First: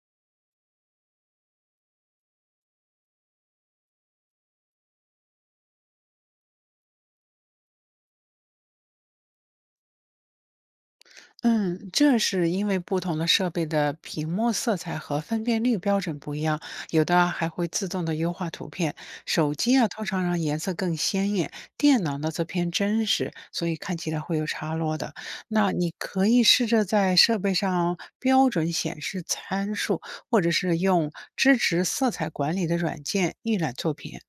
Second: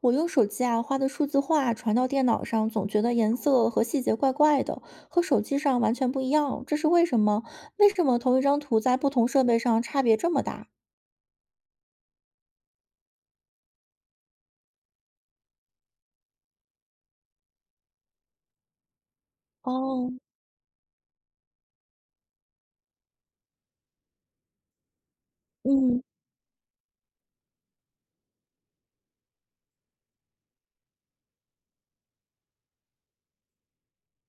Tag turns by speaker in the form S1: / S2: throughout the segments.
S1: 我用手机啊画的数字画传到电脑上，总觉得颜色和细节怪怪的，和手机上完全不一样，这是为什么？为什么同一张图在不同设备上差别这么大？
S2: 嗯，这是因为不同的设备的屏幕色彩和分辨率标准不一样，有的还会自动的优化图片。手机啊，通
S1: 哦，
S2: 常让颜色更鲜艳，电脑呢则偏真实，所以看起来会有差落的。那你
S1: 嗯
S2: 可以试着在设备上标准显示参数，或者是用支持色彩管理的软件预览作品。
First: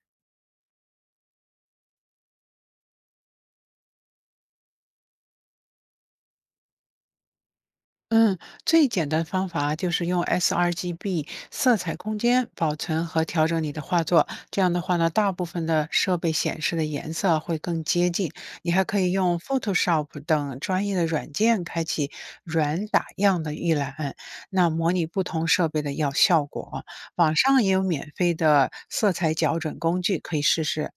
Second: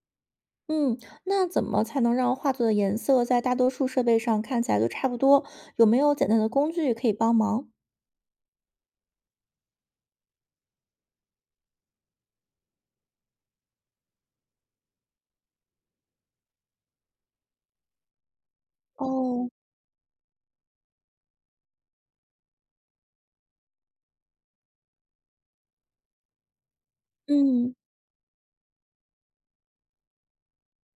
S1: 嗯，那怎么才能让画作的颜色在大多数设备上看起来都差不多？有没有简单的工具可以帮忙？
S2: 嗯，最简单方法就是用 sRGB 色彩空间保存和调整你的画作。这样的话呢，大部分的设备显示的颜色会更接近。你还可以用
S1: 哦，
S2: Photoshop 等专业的软件开启软打样的预览，那模拟不同设备的要效果。网上也
S1: 嗯，
S2: 有免费的色彩校准工具可以试试。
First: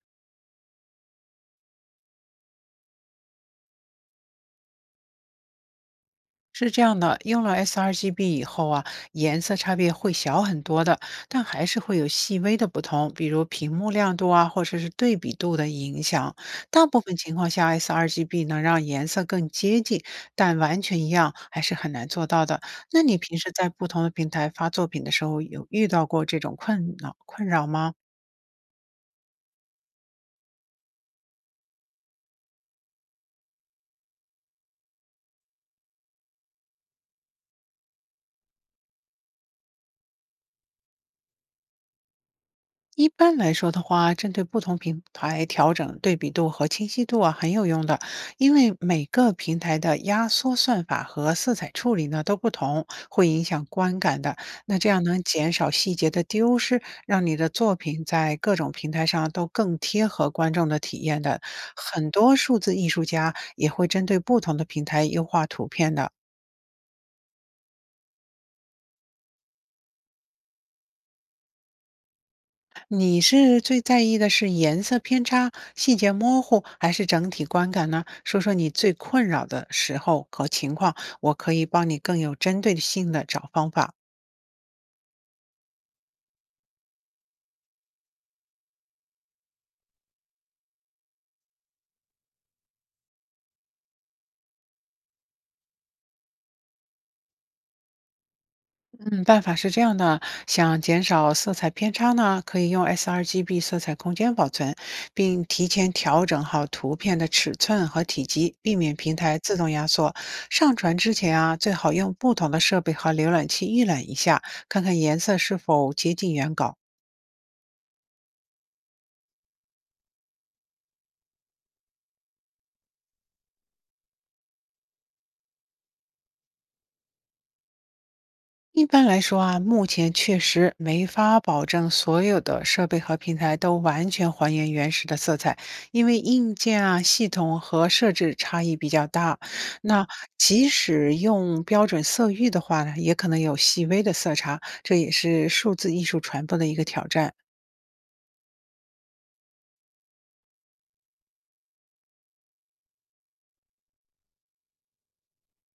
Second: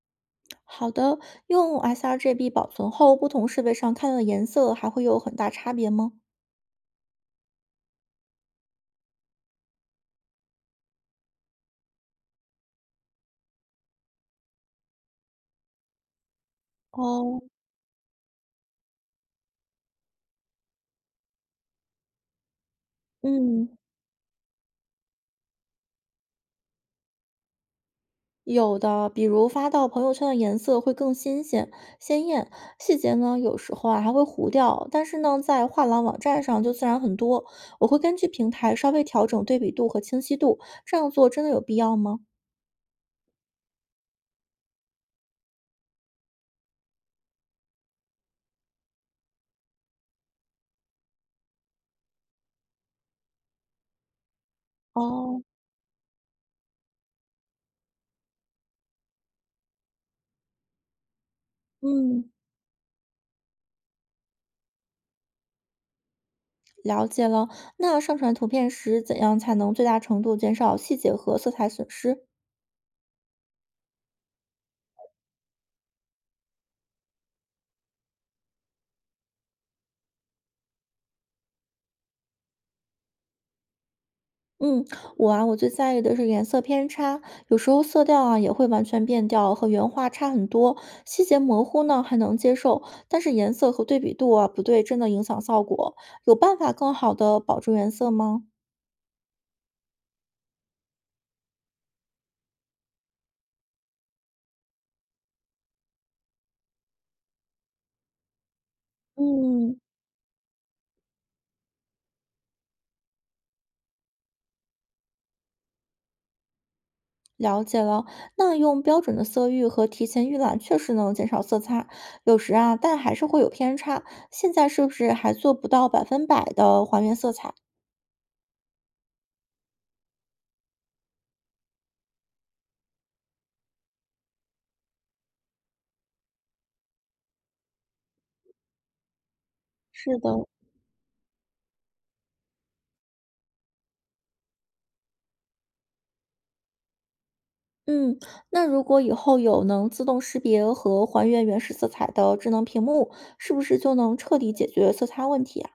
S1: 好的，用 sRGB 保存后，不同设备上看到的颜色还会有很大差别吗？
S2: 是这样的，用了 sRGB 以后啊，颜色差别会小很多的，但还是会有细微的不同，比如屏幕亮度啊，或者是对比度的影响。大部分情
S1: 哦，
S2: 况下，sRGB 能让颜色更接近，但完全一样还是很难做到的。那你平时在
S1: 嗯。
S2: 不同的平台发作品的时候，有遇到过这种困扰吗？
S1: 有的，比如发到朋友圈的颜色会更新鲜、鲜艳，细节呢有时候啊还会糊掉，但是呢在画廊网站上就自然很多。我会根据平台稍微调整对比度和清晰度，这样做真的有必要吗？
S2: 一般来说的话，针对不同平台调整对比度和清晰度啊，很有用的，因为每个平台的压缩算法和色彩处理呢都不同，会影响观感的。那这样能
S1: 哦，
S2: 减少细节的丢失，让你的作品在各种平台上都更贴合观众的体验的。很
S1: 嗯，
S2: 多数字艺术家也会针对不同的平台优化图片的。
S1: 了解了。那上传图片时怎样才能最大程度减少细节和色彩损失？
S2: 你是最在意的是颜色偏差、细节模糊，还是整体观感呢？说说你最困扰的时候和情况，我可以帮你更有针对性的找方法。
S1: 嗯，我最在意的是颜色偏差，有时候色调啊也会完全变调，和原画差很多，细节模糊呢还能接受，但是颜色和对比度啊不对，真的影响效果。有办法更好的保住颜色吗？
S2: 嗯，办法是这样的：想减少色彩偏差呢，可以用 sRGB 色彩空间保存，并提前调整好图片的尺寸和体积，避免平台自动
S1: 嗯，
S2: 压缩。上传之前啊，最好用不同的设备和浏览器预览一下，看看颜色是否接近原稿。
S1: 了解了。那用标准的色域和提前预览确实能减少色差，有时啊，但还是会有偏差。现在是不是还做不到100%的还原色彩？
S2: 一般来说啊，目前确实没法保证所有的设备和平台都完全还原原始的色彩，因为硬件啊、系统和设置差异比较大。那
S1: 是的，
S2: 即使用标准色域的话呢，也可能有细微的色差，这也是数字艺术传播的一个挑战。
S1: 嗯，那如果以后有能自动识别和还原原始色彩的智能屏幕，是不是就能彻底解决色差问题啊？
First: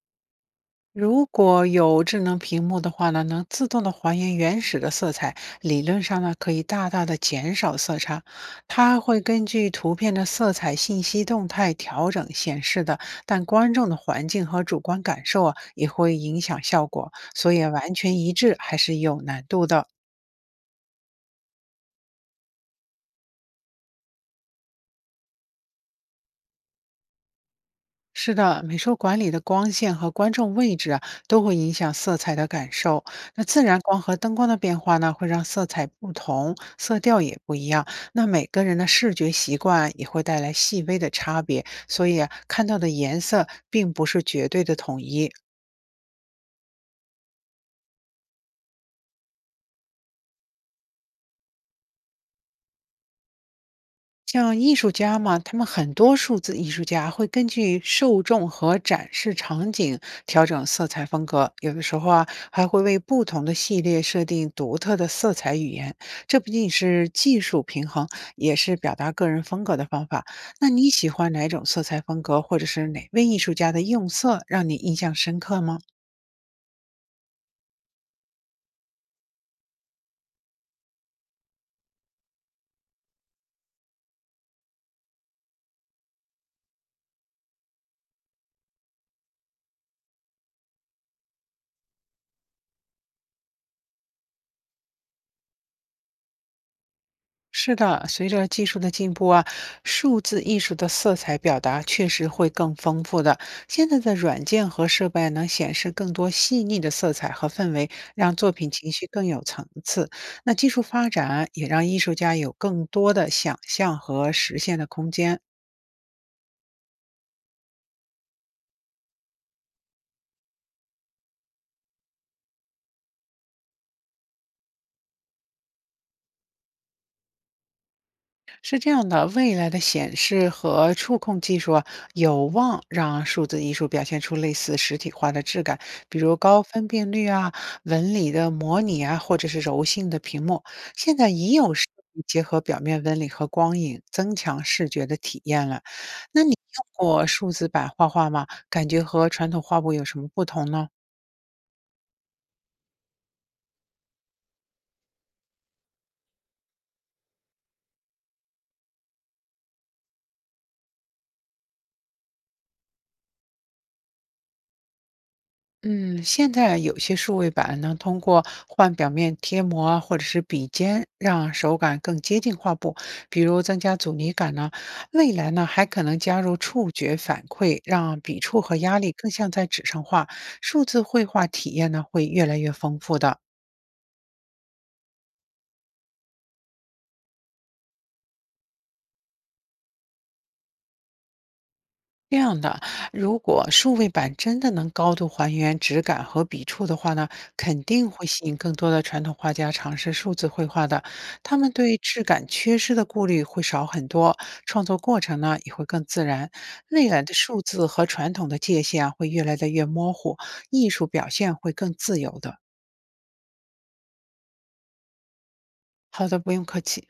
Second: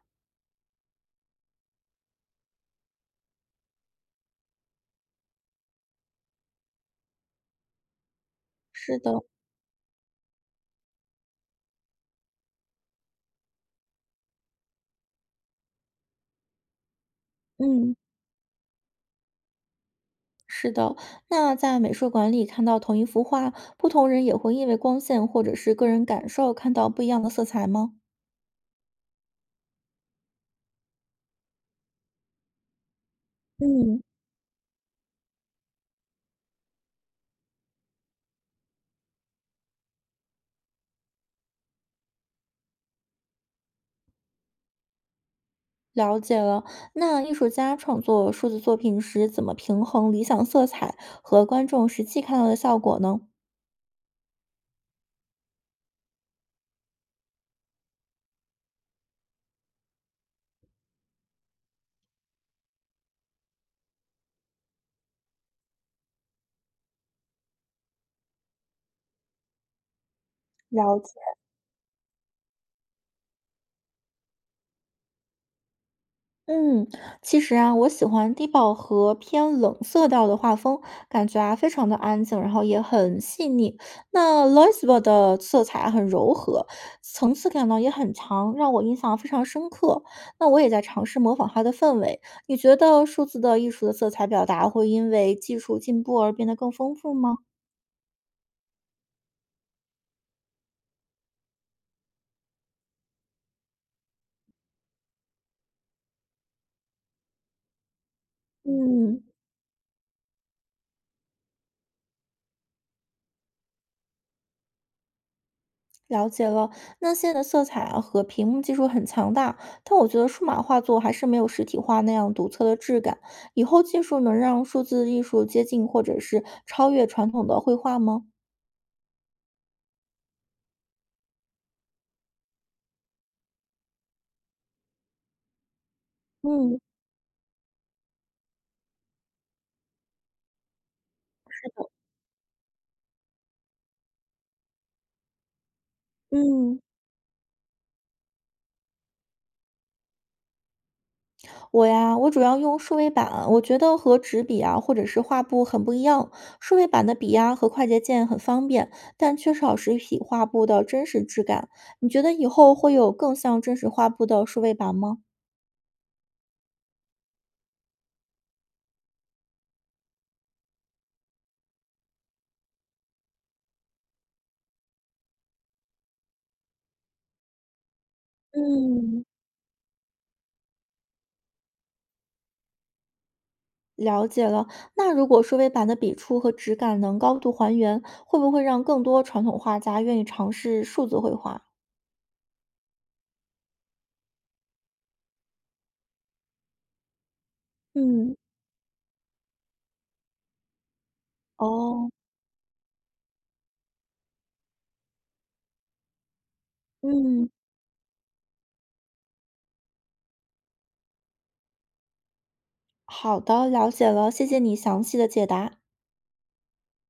S2: 如果有智能屏幕的话呢，能自动的还原原始的色彩，理论上呢可以大大的减少色差。它
S1: 是
S2: 会
S1: 的，
S2: 根据图片的色彩信息动态调整显示的，但观众的环境和主观感受啊也会影响效果，所以完
S1: 嗯，
S2: 全一致还是有难度的。
S1: 是的。那在美术馆里看到同一幅画，不同人也会因为光线或者是个人感受看到不一样的色彩吗？
S2: 是的，美术馆里的光线和观众位置啊，都会影响色彩的感受。那自然光
S1: 嗯，
S2: 和灯光的变化呢，会让色彩不同，色调也不一样。那每个人的视觉习惯也会带来细微的差别，所以啊看到的颜色并不是绝对的统一。
S1: 了解了。那艺术家创作数字作品时，怎么平衡理想色彩和观众实际看到的效果呢？
S2: 像艺术家嘛，他们很多数字艺术家会根据受众和展示场景调整色彩风格，有的时候啊，还会为不同的系列设定独特的色彩语言。这不仅是技术平衡，也是表达个人风格的方法。那你
S1: 了
S2: 喜
S1: 解。
S2: 欢哪种色彩风格，或者是哪位艺术家的用色让你印象深刻吗？
S1: 嗯，其实啊，我喜欢低饱和偏冷色调的画风，感觉啊非常的安静，然后也很细腻。那 Loisbo 的色彩啊很柔和，层次感呢也很强，让我印象非常深刻。那我也在尝试模仿它的氛围。你觉得数字的艺术的色彩表达会因为技术进步而变得更丰富吗？
S2: 是的，随着技术的进步啊，数字艺术的色彩表达确实会更丰富的。现在的软件和设备能显示更多细腻的色彩和氛围，让作品情绪
S1: 嗯。
S2: 更有层次。那技术发展啊也让艺术家有更多的想象和实现的空间。
S1: 了解了，那现在的色彩啊和屏幕技术很强大，但我觉得数码画作还是没有实体画那样独特的质感。以后技术能让数字艺术接近或者是超越传统的绘画吗？
S2: 是这样的，未来的显示和触控技术啊，有望让数字艺术表现出类似实体化的质感，比如高
S1: 嗯
S2: 分辨率啊、纹理的模拟啊，或者是柔性的屏幕。现在已有设备结合表面纹理和光影，增强视觉的体验了。那你
S1: 嗯
S2: 用过数字版画画吗？感觉和传统画布有什么不同呢？
S1: 我主要用数位板，我觉得和纸笔啊或者是画布很不一样。数位板的笔呀和快捷键很方便，但缺少实体画布的真实质感。你觉得以后会有更像真实画布的数位板吗？
S2: 嗯，现在有些数位板能通过换表面贴膜啊，或者是笔尖，让手感更接近画布，比如增加阻尼感呢。未来呢，还可能加入触觉反馈，让笔触和压力
S1: 嗯。
S2: 更像在纸上画。数字绘画体验呢，会越来越丰富的。
S1: 了解了。那如果数位板的笔触和质感能高度还原，会不会让更多传统画家愿意尝试数字绘画？
S2: 这样的，如果数位板真的能高度还原质感和笔触的话呢，肯定会
S1: 嗯，
S2: 吸引更多的传统画家尝试数字绘画的。他们对
S1: 哦，
S2: 质感缺失的顾虑会少很多，创作过程呢也会更自然。未来的
S1: 嗯，
S2: 数字和传统的界限啊会越来的越模糊，艺术表现会更自由的。
S1: 好的，了解了，谢谢你详细的解答。
S2: 好的，不用客气。